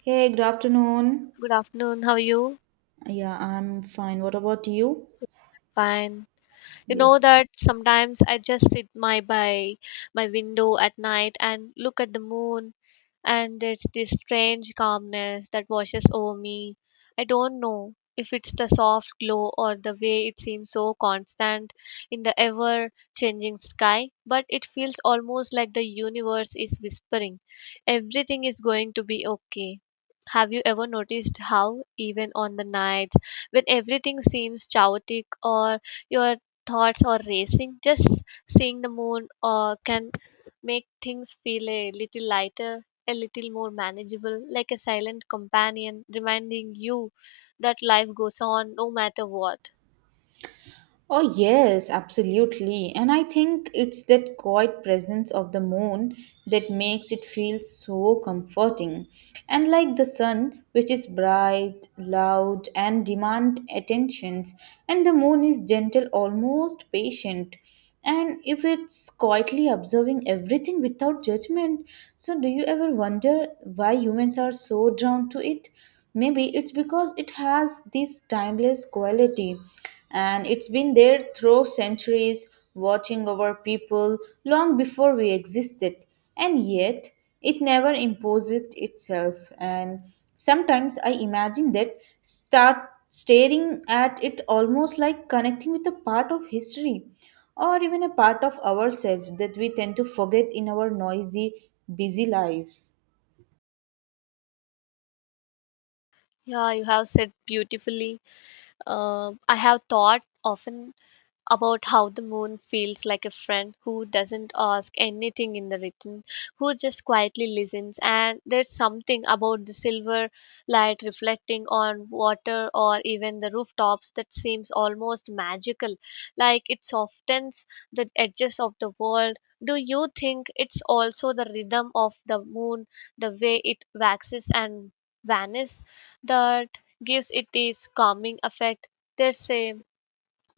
Hey, good afternoon. Good afternoon. How are you? Yeah, I'm fine. What about you? Fine. You know Yes. that sometimes I just sit my by my window at night and look at the moon, and there's this strange calmness that washes over me. I don't know if it's the soft glow or the way it seems so constant in the ever changing sky, but it feels almost like the universe is whispering everything is going to be okay. Have you ever noticed how, even on the nights when everything seems chaotic or your thoughts are racing, just seeing the moon or can make things feel a little lighter, a little more manageable, like a silent companion reminding you that life goes on no matter what. Oh, yes, absolutely. And I think it's that quiet presence of the moon that makes it feel so comforting. And like the sun, which is bright, loud, and demand attentions, and the moon is gentle, almost patient. And if it's quietly observing everything without judgment, so do you ever wonder why humans are so drawn to it? Maybe it's because it has this timeless quality, and it's been there through centuries watching over people long before we existed, and yet it never imposes itself. And sometimes I imagine that start staring at it, almost like connecting with a part of history, or even a part of ourselves that we tend to forget in our noisy, busy lives. Yeah, you have said beautifully. I have thought often about how the moon feels like a friend who doesn't ask anything in the return, who just quietly listens. And there's something about the silver light reflecting on water or even the rooftops that seems almost magical, like it softens the edges of the world. Do you think it's also the rhythm of the moon, the way it waxes and vanishes, that gives it this calming effect? There's a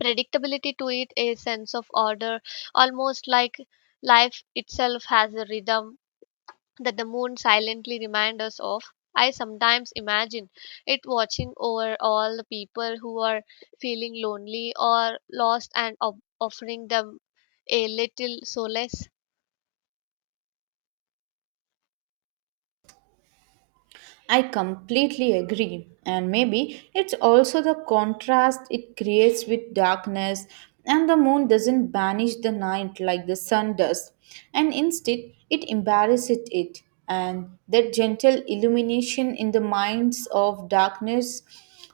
predictability to it, a sense of order, almost like life itself has a rhythm that the moon silently reminds us of. I sometimes imagine it watching over all the people who are feeling lonely or lost and of offering them a little solace. I completely agree, and maybe it's also the contrast it creates with darkness, and the moon doesn't banish the night like the sun does, and instead it embarrasses it, and that gentle illumination in the minds of darkness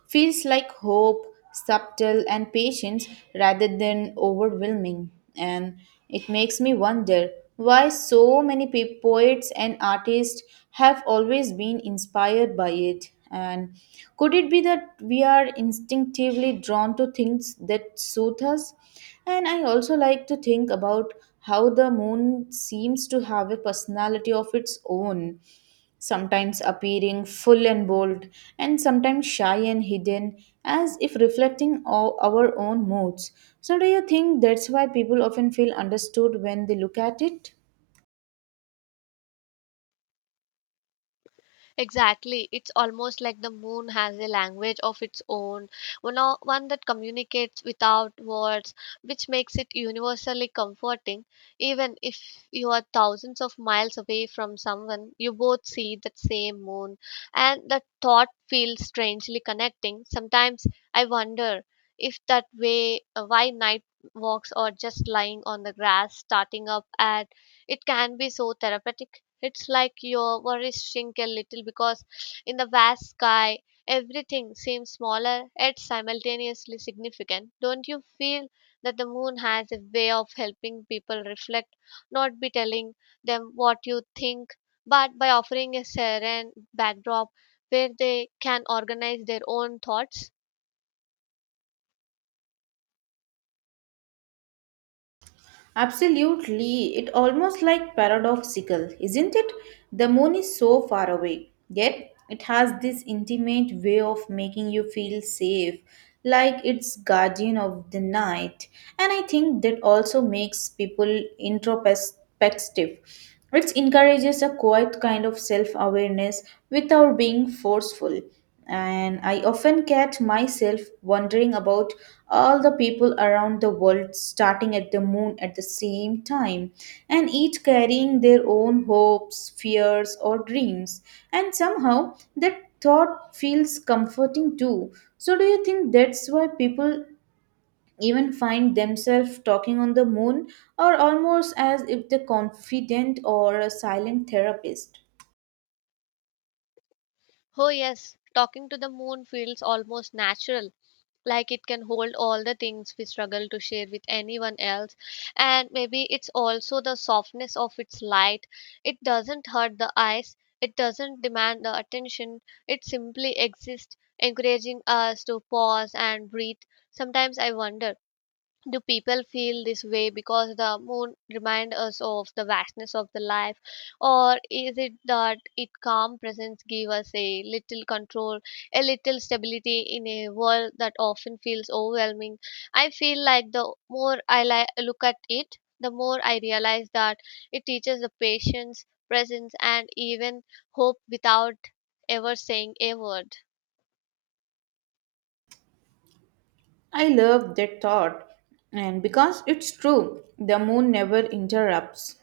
feels like hope, subtle and patience rather than overwhelming. And it makes me wonder why so many poets and artists have always been inspired by it. And could it be that we are instinctively drawn to things that soothe us? And I also like to think about how the moon seems to have a personality of its own, sometimes appearing full and bold, and sometimes shy and hidden, as if reflecting all our own moods. So, do you think that's why people often feel understood when they look at it? Exactly. It's almost like the moon has a language of its own, one that communicates without words, which makes it universally comforting. Even if you are thousands of miles away from someone, you both see that same moon, and the thought feels strangely connecting. Sometimes I wonder if that way why night walks or just lying on the grass starting up at it can be so therapeutic. It's like your worries shrink a little because in the vast sky, everything seems smaller yet simultaneously significant. Don't you feel that the moon has a way of helping people reflect, not by telling them what you think, but by offering a serene backdrop where they can organize their own thoughts? Absolutely. It almost like paradoxical, isn't it? The moon is so far away, yet it has this intimate way of making you feel safe, like it's guardian of the night. And I think that also makes people introspective. It encourages a quiet kind of self awareness without being forceful, and I often catch myself wondering about all the people around the world starting at the moon at the same time, and each carrying their own hopes, fears, or dreams. And somehow that thought feels comforting too. So, do you think that's why people even find themselves talking on the moon, or almost as if they're confident or a silent therapist? Oh, yes, talking to the moon feels almost natural, like it can hold all the things we struggle to share with anyone else. And maybe it's also the softness of its light. It doesn't hurt the eyes, it doesn't demand the attention, it simply exists, encouraging us to pause and breathe. Sometimes I wonder, do people feel this way because the moon remind us of the vastness of the life, or is it that its calm presence give us a little control, a little stability in a world that often feels overwhelming? I feel like the more I look at it, the more I realize that it teaches the patience, presence, and even hope without ever saying a word. I love that thought, and because it's true, the moon never interrupts,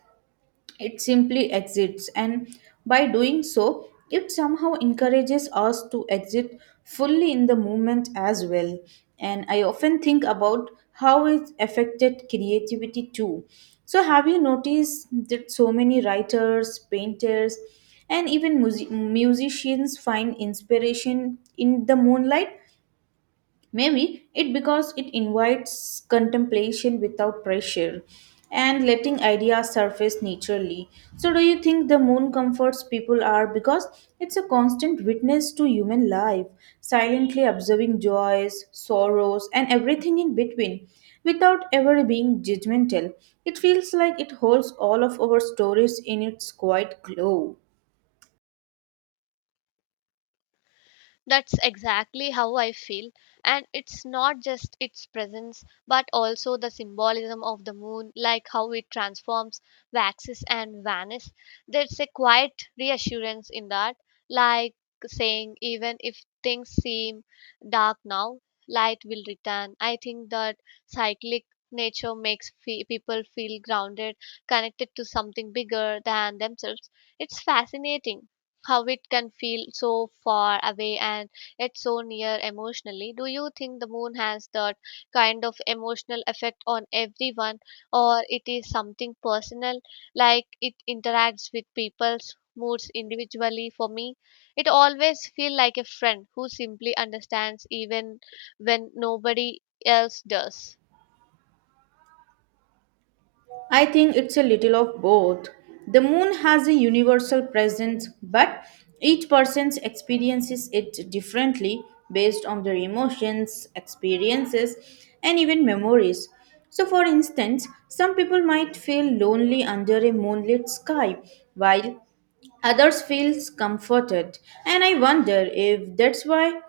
it simply exits, and by doing so, it somehow encourages us to exit fully in the movement as well. And I often think about how it affected creativity too. So, have you noticed that so many writers, painters, and even musicians find inspiration in the moonlight? Maybe it because it invites contemplation without pressure, and letting ideas surface naturally. So, do you think the moon comforts people are because it's a constant witness to human life, silently observing joys, sorrows, and everything in between without ever being judgmental? It feels like it holds all of our stories in its quiet glow. That's exactly how I feel. And it's not just its presence, but also the symbolism of the moon, like how it transforms, waxes, and vanishes. There's a quiet reassurance in that, like saying, even if things seem dark now, light will return. I think that cyclic nature makes people feel grounded, connected to something bigger than themselves. It's fascinating how it can feel so far away and yet so near emotionally. Do you think the moon has that kind of emotional effect on everyone, or it is something personal, like it interacts with people's moods individually? For me, it always feels like a friend who simply understands even when nobody else does. I think it's a little of both. The moon has a universal presence, but each person's experiences it differently based on their emotions, experiences, and even memories. So, for instance, some people might feel lonely under a moonlit sky, while others feel comforted. And I wonder if that's why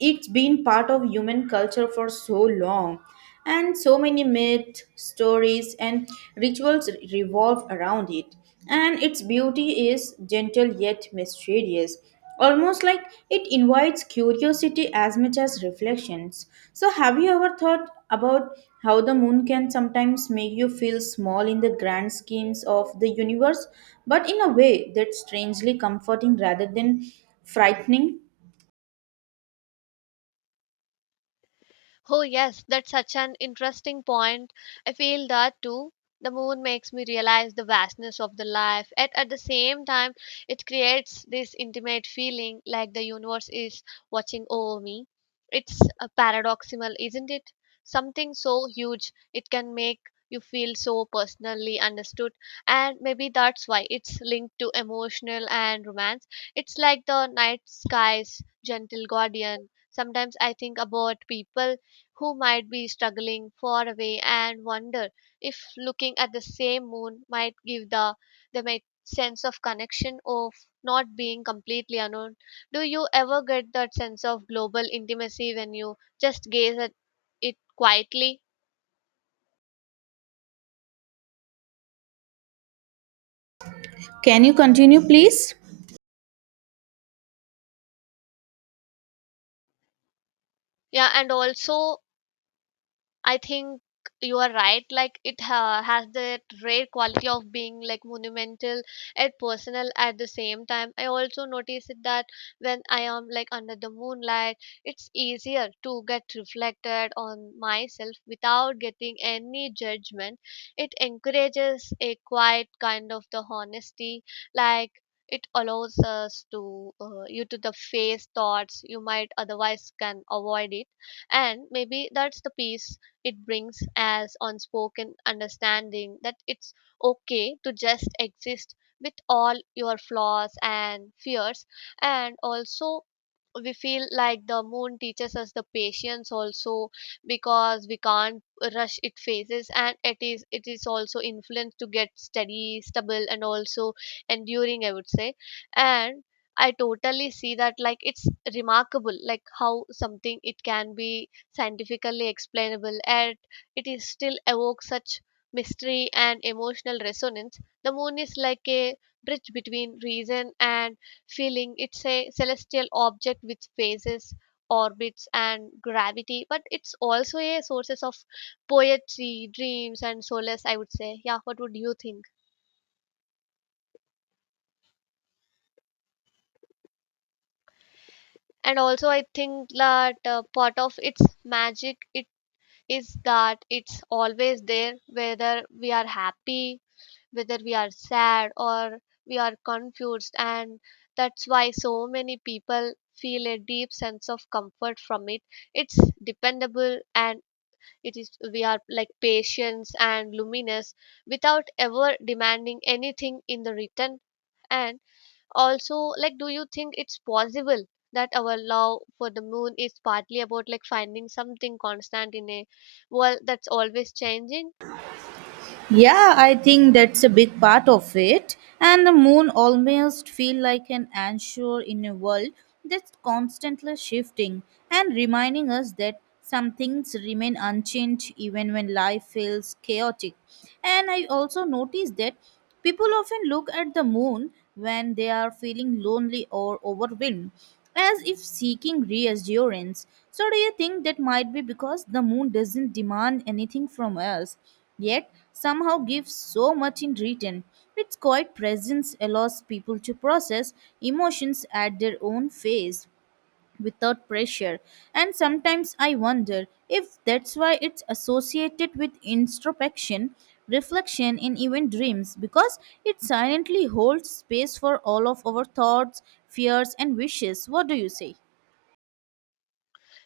it's been part of human culture for so long, and so many myths, stories, and rituals revolve around it, and its beauty is gentle yet mysterious, almost like it invites curiosity as much as reflections. So have you ever thought about how the moon can sometimes make you feel small in the grand schemes of the universe, but in a way that's strangely comforting rather than frightening? Oh, yes, that's such an interesting point. I feel that too. The moon makes me realize the vastness of the life, and at the same time, it creates this intimate feeling like the universe is watching over me. It's a paradoxical, isn't it? Something so huge, it can make you feel so personally understood, and maybe that's why it's linked to emotional and romance. It's like the night sky's gentle guardian. Sometimes I think about people who might be struggling far away and wonder if looking at the same moon might give the them a sense of connection of not being completely alone. Do you ever get that sense of global intimacy when you just gaze at it quietly? Can you continue please? Yeah, and also I think you are right. Like it has that rare quality of being like monumental and personal at the same time. I also notice it that when I am like under the moonlight, it's easier to get reflected on myself without getting any judgment. It encourages a quiet kind of the honesty, like. It allows us to you to the face thoughts you might otherwise can avoid it, and maybe that's the piece it brings as unspoken understanding that it's okay to just exist with all your flaws and fears. And also we feel like the moon teaches us the patience also because we can't rush its phases, and it is also influenced to get steady, stable, and also enduring, I would say. And I totally see that, like it's remarkable, like how something it can be scientifically explainable, yet it is still evokes such mystery and emotional resonance. The moon is like a bridge between reason and feeling. It's a celestial object with phases, orbits, and gravity, but it's also a sources of poetry, dreams, and solace. I would say, yeah. What would you think? And also, I think that part of its magic it is that it's always there, whether we are happy, whether we are sad, or we are confused, and that's why so many people feel a deep sense of comfort from it. It's dependable, and it is we are like patience and luminous without ever demanding anything in the return. And also, like, do you think it's possible that our love for the moon is partly about like finding something constant in a world that's always changing? Yeah, I think that's a big part of it. And the moon almost feel like an anchor in a world that's constantly shifting and reminding us that some things remain unchanged even when life feels chaotic. And I also noticed that people often look at the moon when they are feeling lonely or overwhelmed, as if seeking reassurance. So, do you think that might be because the moon doesn't demand anything from us, yet somehow gives so much in return? Its quiet presence allows people to process emotions at their own pace without pressure. And sometimes I wonder if that's why it's associated with introspection, reflection, and even dreams, because it silently holds space for all of our thoughts, fears, and wishes. What do you say?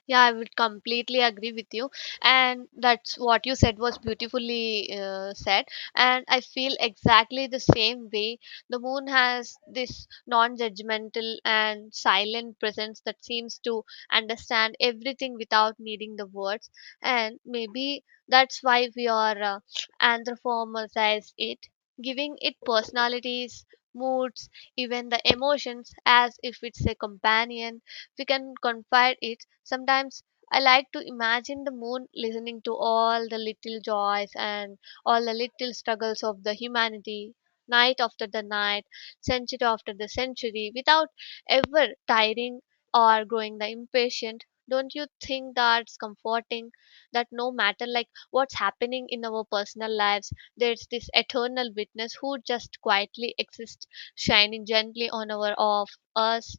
Yeah, I would completely agree with you. And that's what you said was beautifully said. And I feel exactly the same way. The moon has this non judgmental and silent presence that seems to understand everything without needing the words. And maybe that's why we are anthropomorphize it, giving it personalities, moods, even the emotions as if it's a companion we can confide it. Sometimes I like to imagine the moon listening to all the little joys and all the little struggles of the humanity, night after the night, century after the century, without ever tiring or growing the impatient. Don't you think that's comforting? That no matter like what's happening in our personal lives, there's this eternal witness who just quietly exists, shining gently on our of us,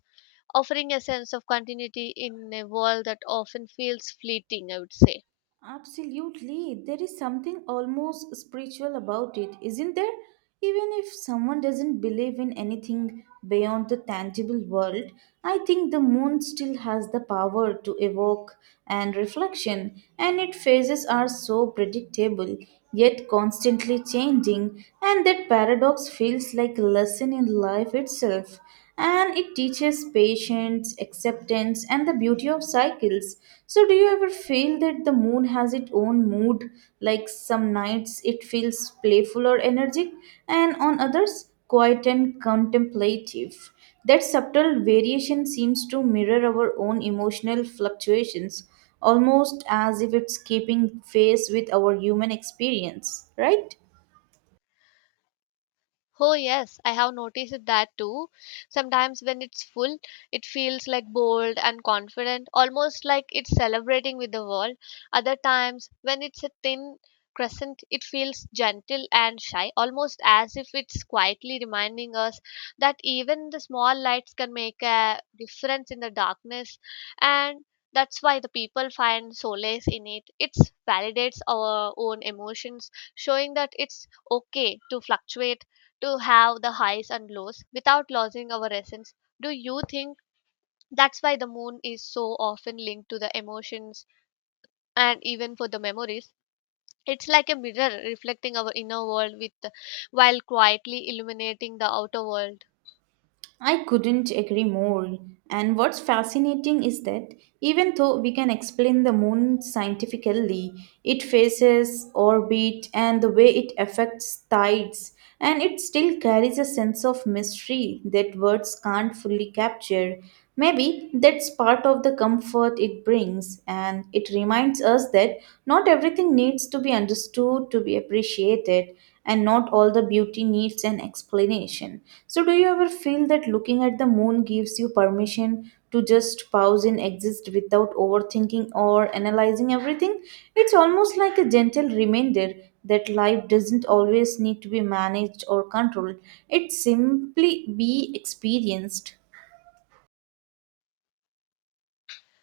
offering a sense of continuity in a world that often feels fleeting, I would say. Absolutely. There is something almost spiritual about it, isn't there? Even if someone doesn't believe in anything beyond the tangible world, I think the moon still has the power to evoke and reflection, and its phases are so predictable yet constantly changing, and that paradox feels like a lesson in life itself, and it teaches patience, acceptance, and the beauty of cycles. So, do you ever feel that the moon has its own mood? Like some nights it feels playful or energetic, and on others, quiet and contemplative. That subtle variation seems to mirror our own emotional fluctuations, almost as if it's keeping pace with our human experience, right? Oh, yes, I have noticed that too. Sometimes when it's full, it feels like bold and confident, almost like it's celebrating with the world. Other times, when it's a thin crescent, it feels gentle and shy, almost as if it's quietly reminding us that even the small lights can make a difference in the darkness. And that's why the people find solace in it. It validates our own emotions, showing that it's okay to fluctuate, to have the highs and lows without losing our essence. Do you think that's why the moon is so often linked to the emotions and even for the memories? It's like a mirror reflecting our inner world with while quietly illuminating the outer world. I couldn't agree more. And what's fascinating is that even though we can explain the moon scientifically, its phases, orbit, and the way it affects tides, and it still carries a sense of mystery that words can't fully capture. Maybe that's part of the comfort it brings, and it reminds us that not everything needs to be understood to be appreciated, and not all the beauty needs an explanation. So, do you ever feel that looking at the moon gives you permission to just pause and exist without overthinking or analyzing everything? It's almost like a gentle reminder that life doesn't always need to be managed or controlled, it simply be experienced.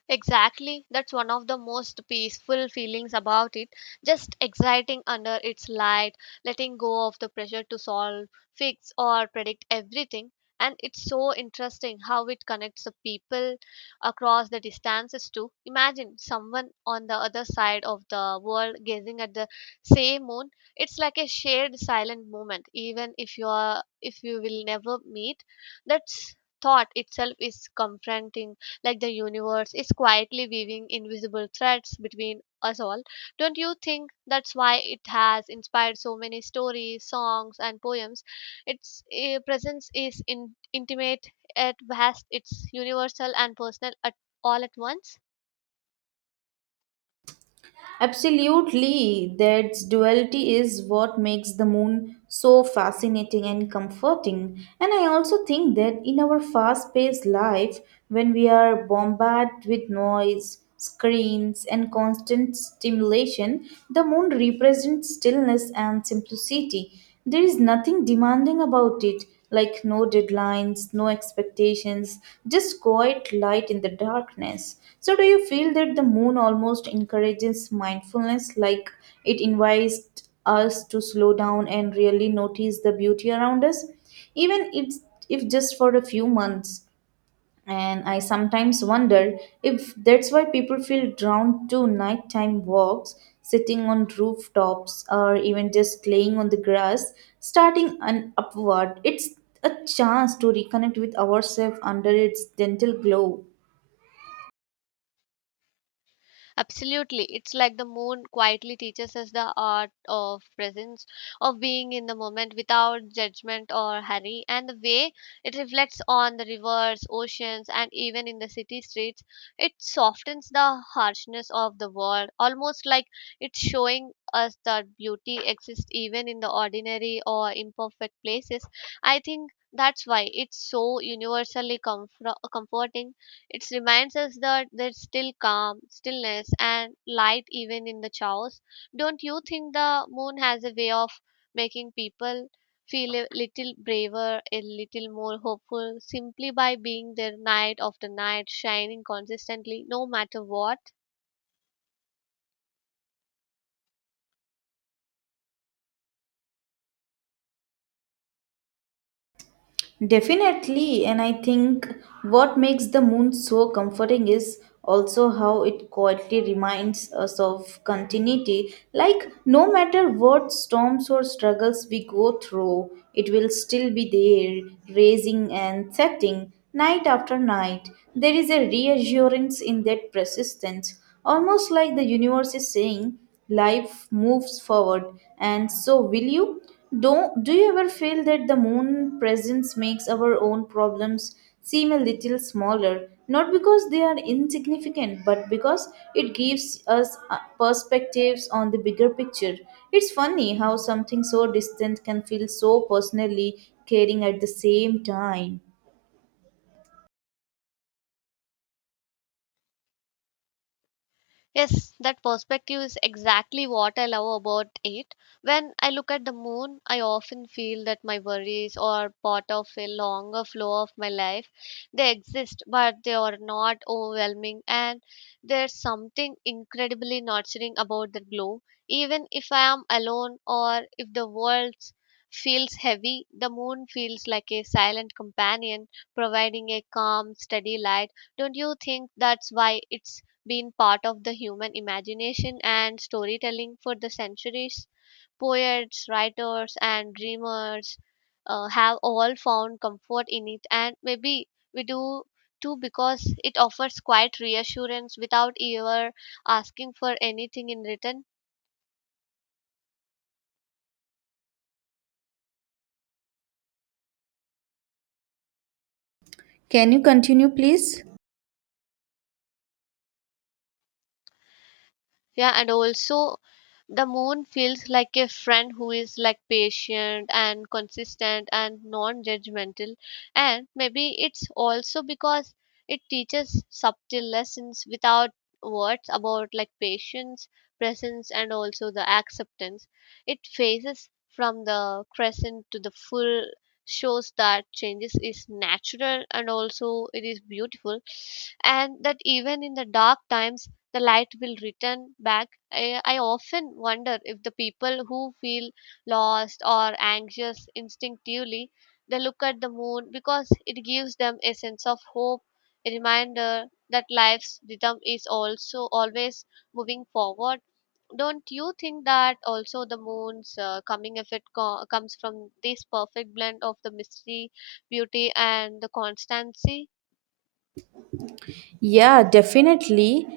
Exactly. That's one of the most peaceful feelings about it. Just exciting under its light, letting go of the pressure to solve, fix, or predict everything. And it's so interesting how it connects the people across the distances too. Imagine someone on the other side of the world gazing at the same moon. It's like a shared silent moment, even if you are if you will never meet. That's thought itself is confronting, like the universe is quietly weaving invisible threads between us all. Don't you think that's why it has inspired so many stories, songs, and poems? Its presence is intimate, at vast, it's universal and personal at all at once. Absolutely, that duality is what makes the moon so fascinating and comforting. And I also think that in our fast paced life, when we are bombarded with noise, screens, and constant stimulation, the moon represents stillness and simplicity. There is nothing demanding about it, like no deadlines, no expectations, just quiet light in the darkness. So, do you feel that the moon almost encourages mindfulness, like it invites us to slow down and really notice the beauty around us, even if just for a few months? And I sometimes wonder if that's why people feel drawn to nighttime walks, sitting on rooftops, or even just laying on the grass, starting an upward. It's a chance to reconnect with ourselves under its gentle glow. Absolutely. It's like the moon quietly teaches us the art of presence, of being in the moment without judgment or hurry. And the way it reflects on the rivers, oceans, and even in the city streets, it softens the harshness of the world, almost like it's showing us that beauty exists even in the ordinary or imperfect places. I think that's why it's so universally comforting. It reminds us that there's still calm, stillness, and light even in the chaos. Don't you think the moon has a way of making people feel a little braver, a little more hopeful, simply by being there night after night, shining consistently, no matter what? Definitely, and I think what makes the moon so comforting is also how it quietly reminds us of continuity. Like, no matter what storms or struggles we go through, it will still be there, raising and setting night after night. There is a reassurance in that persistence, almost like the universe is saying, life moves forward, and so will you. Do you ever feel that the moon presence makes our own problems seem a little smaller? Not because they are insignificant, but because it gives us perspectives on the bigger picture. It's funny how something so distant can feel so personally caring at the same time. Yes, that perspective is exactly what I love about it. When I look at the moon, I often feel that my worries are part of a longer flow of my life. They exist, but they are not overwhelming, and there's something incredibly nurturing about the glow. Even if I am alone or if the world feels heavy, the moon feels like a silent companion, providing a calm, steady light. Don't you think that's why it's been part of the human imagination and storytelling for the centuries? Poets, writers, and dreamers have all found comfort in it, and maybe we do too because it offers quiet reassurance without ever asking for anything in return. Can you continue, please? Yeah, and also the moon feels like a friend who is like patient and consistent and non-judgmental. And maybe it's also because it teaches subtle lessons without words about like patience, presence, and also the acceptance. It phases from the crescent to the full shows that changes is natural and also it is beautiful, and that even in the dark times the light will return back. I often wonder if the people who feel lost or anxious instinctively they look at the moon because it gives them a sense of hope, a reminder that life's rhythm is also always moving forward. Don't you think that also the moon's coming effect comes from this perfect blend of the mystery, beauty, and the constancy? Yeah, definitely.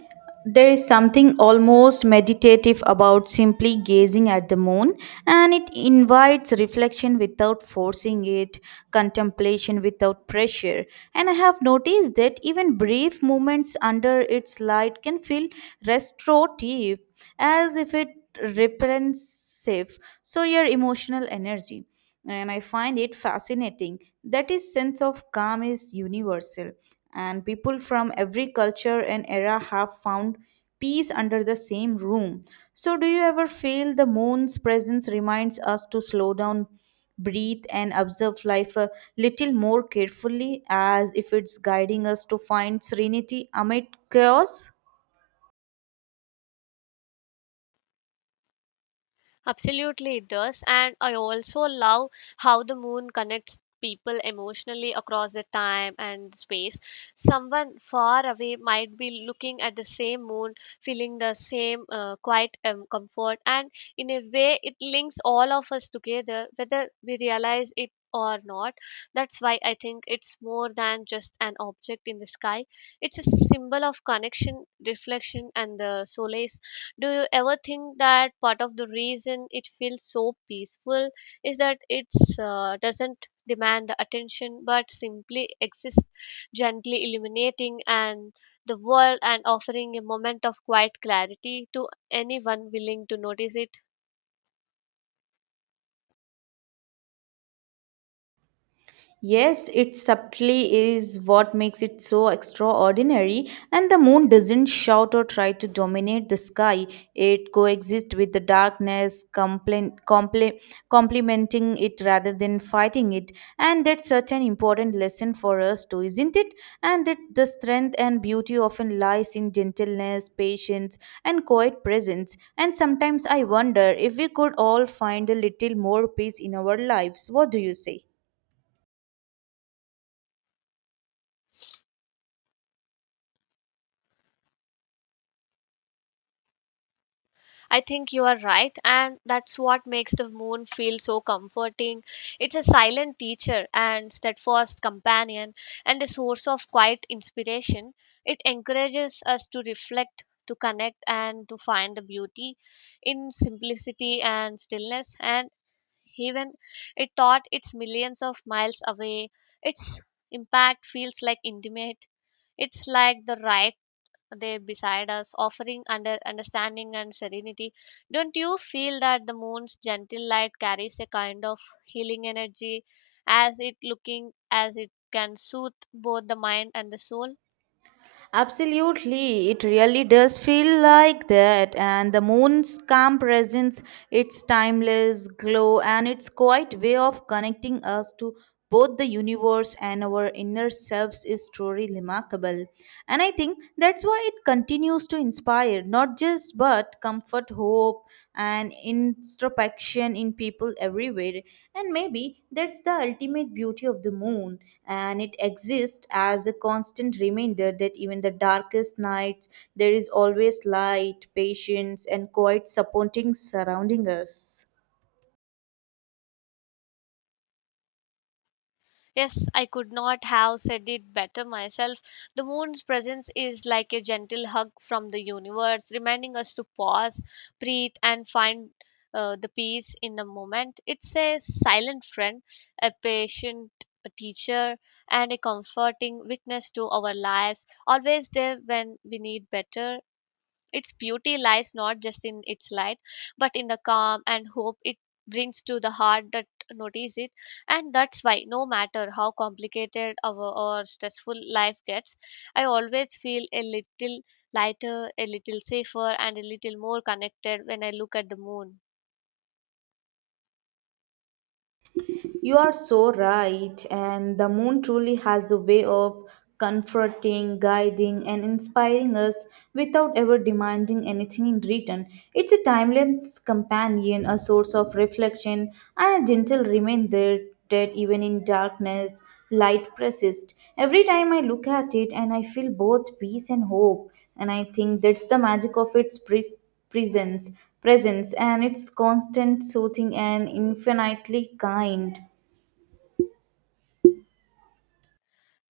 There is something almost meditative about simply gazing at the moon, and it invites reflection without forcing it, contemplation without pressure. And I have noticed that even brief moments under its light can feel restorative, as if it replenishing so your emotional energy. And I find it fascinating that his sense of calm is universal, and people from every culture and era have found peace under the same room. So, do you ever feel the moon's presence reminds us to slow down, breathe, and observe life a little more carefully, as if it's guiding us to find serenity amid chaos? Absolutely, it does. And I also love how the moon connects people emotionally across the time and space. Someone far away might be looking at the same moon, feeling the same quiet comfort. And in a way, it links all of us together, whether we realize it or not. That's why I think it's more than just an object in the sky, it's a symbol of connection, reflection, and the solace. Do you ever think that part of the reason it feels so peaceful is that it doesn't demand the attention but simply exists, gently illuminating and the world and offering a moment of quiet clarity to anyone willing to notice it? Yes, it subtly is what makes it so extraordinary, and the moon doesn't shout or try to dominate the sky. It coexists with the darkness, complementing it rather than fighting it. And that's such an important lesson for us too, isn't it? And that the strength and beauty often lies in gentleness, patience, and quiet presence. And sometimes I wonder if we could all find a little more peace in our lives. What do you say? I think you are right, and that's what makes the moon feel so comforting. It's a silent teacher and steadfast companion, and a source of quiet inspiration. It encourages us to reflect, to connect, and to find the beauty in simplicity and stillness. And even it thought it's millions of miles away, its impact feels like intimate. It's like the right there beside us, offering under understanding and serenity. Don't you feel that the moon's gentle light carries a kind of healing energy as it looking as it can soothe both the mind and the soul? Absolutely, it really does feel like that, and the moon's calm presence, its timeless glow, and its quiet way of connecting us to both the universe and our inner selves is truly remarkable. And I think that's why it continues to inspire, not just but comfort, hope, and introspection in people everywhere. And maybe that's the ultimate beauty of the moon, and it exists as a constant reminder that even the darkest nights, there is always light, patience, and quiet supporting surrounding us. Yes, I could not have said it better myself. The moon's presence is like a gentle hug from the universe, reminding us to pause, breathe, and find the peace in the moment. It's a silent friend, a patient teacher, and a comforting witness to our lives, always there when we need better. Its beauty lies not just in its light, but in the calm and hope it brings to the heart that notice it. And that's why, no matter how complicated our or stressful life gets, I always feel a little lighter, a little safer, and a little more connected when I look at the moon. You are so right, and the moon truly has a way of comforting, guiding, and inspiring us without ever demanding anything in return. It's a timeless companion, a source of reflection, and a gentle reminder that even in darkness, light persists. Every time I look at it, and I feel both peace and hope, and I think that's the magic of its presence, presence, and its constant soothing and infinitely kind.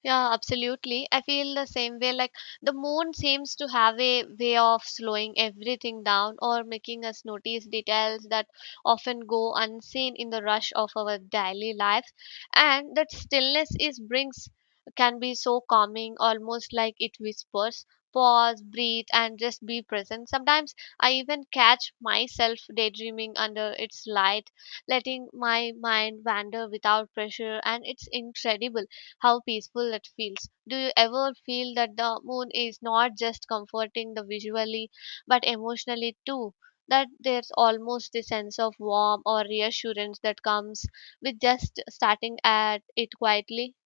Yeah, absolutely. I feel the same way. Like the moon seems to have a way of slowing everything down or making us notice details that often go unseen in the rush of our daily lives. And that stillness is brings can be so calming, almost like it whispers, pause, breathe, and just be present. Sometimes I even catch myself daydreaming under its light, letting my mind wander without pressure, and it's incredible how peaceful it feels. Do you ever feel that the moon is not just comforting the visually but emotionally too? That there's almost a sense of warmth or reassurance that comes with just starting at it quietly.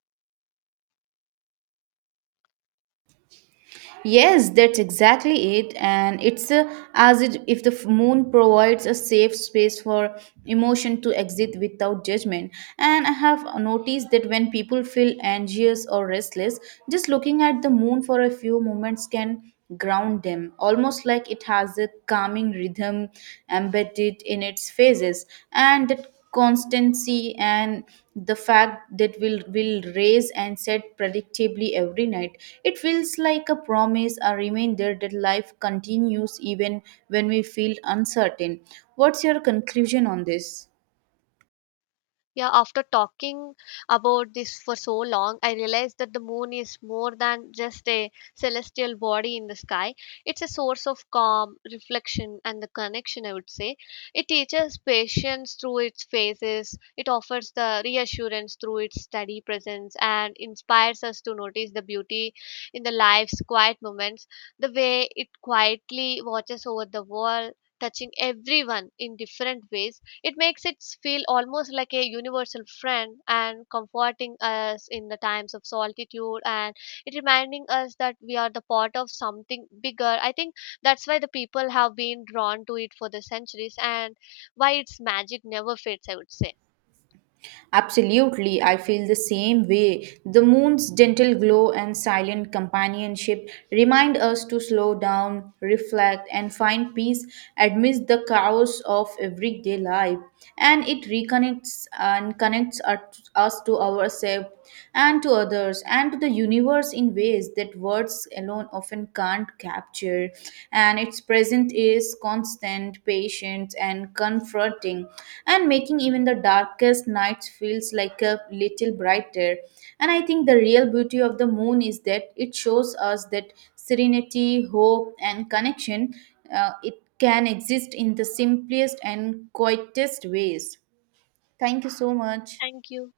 Yes, that's exactly it. And it's as if the moon provides a safe space for emotion to exit without judgment. And I have noticed that when people feel anxious or restless, just looking at the moon for a few moments can ground them, almost like it has a calming rhythm embedded in its phases. And that constancy, and the fact that will raise and set predictably every night, it feels like a promise, a reminder that life continues even when we feel uncertain. What's your conclusion on this? Yeah, after talking about this for so long, I realized that the moon is more than just a celestial body in the sky. It's a source of calm, reflection, and the connection, I would say. It teaches patience through its phases, it offers the reassurance through its steady presence, and inspires us to notice the beauty in the life's quiet moments, the way it quietly watches over the world. Touching everyone in different ways, it makes it feel almost like a universal friend and comforting us in the times of solitude, and it reminding us that we are the part of something bigger. I think that's why the people have been drawn to it for the centuries and why its magic never fades, I would say. Absolutely, I feel the same way. The moon's gentle glow and silent companionship remind us to slow down, reflect, and find peace amidst the chaos of everyday life. And it reconnects and connects us to ourselves, and to others, and to the universe in ways that words alone often can't capture. And its presence is constant, patient, and comforting, and making even the darkest nights feels like a little brighter. And I think the real beauty of the moon is that it shows us that serenity, hope, and connection, it can exist in the simplest and quietest ways. Thank you so much. Thank you.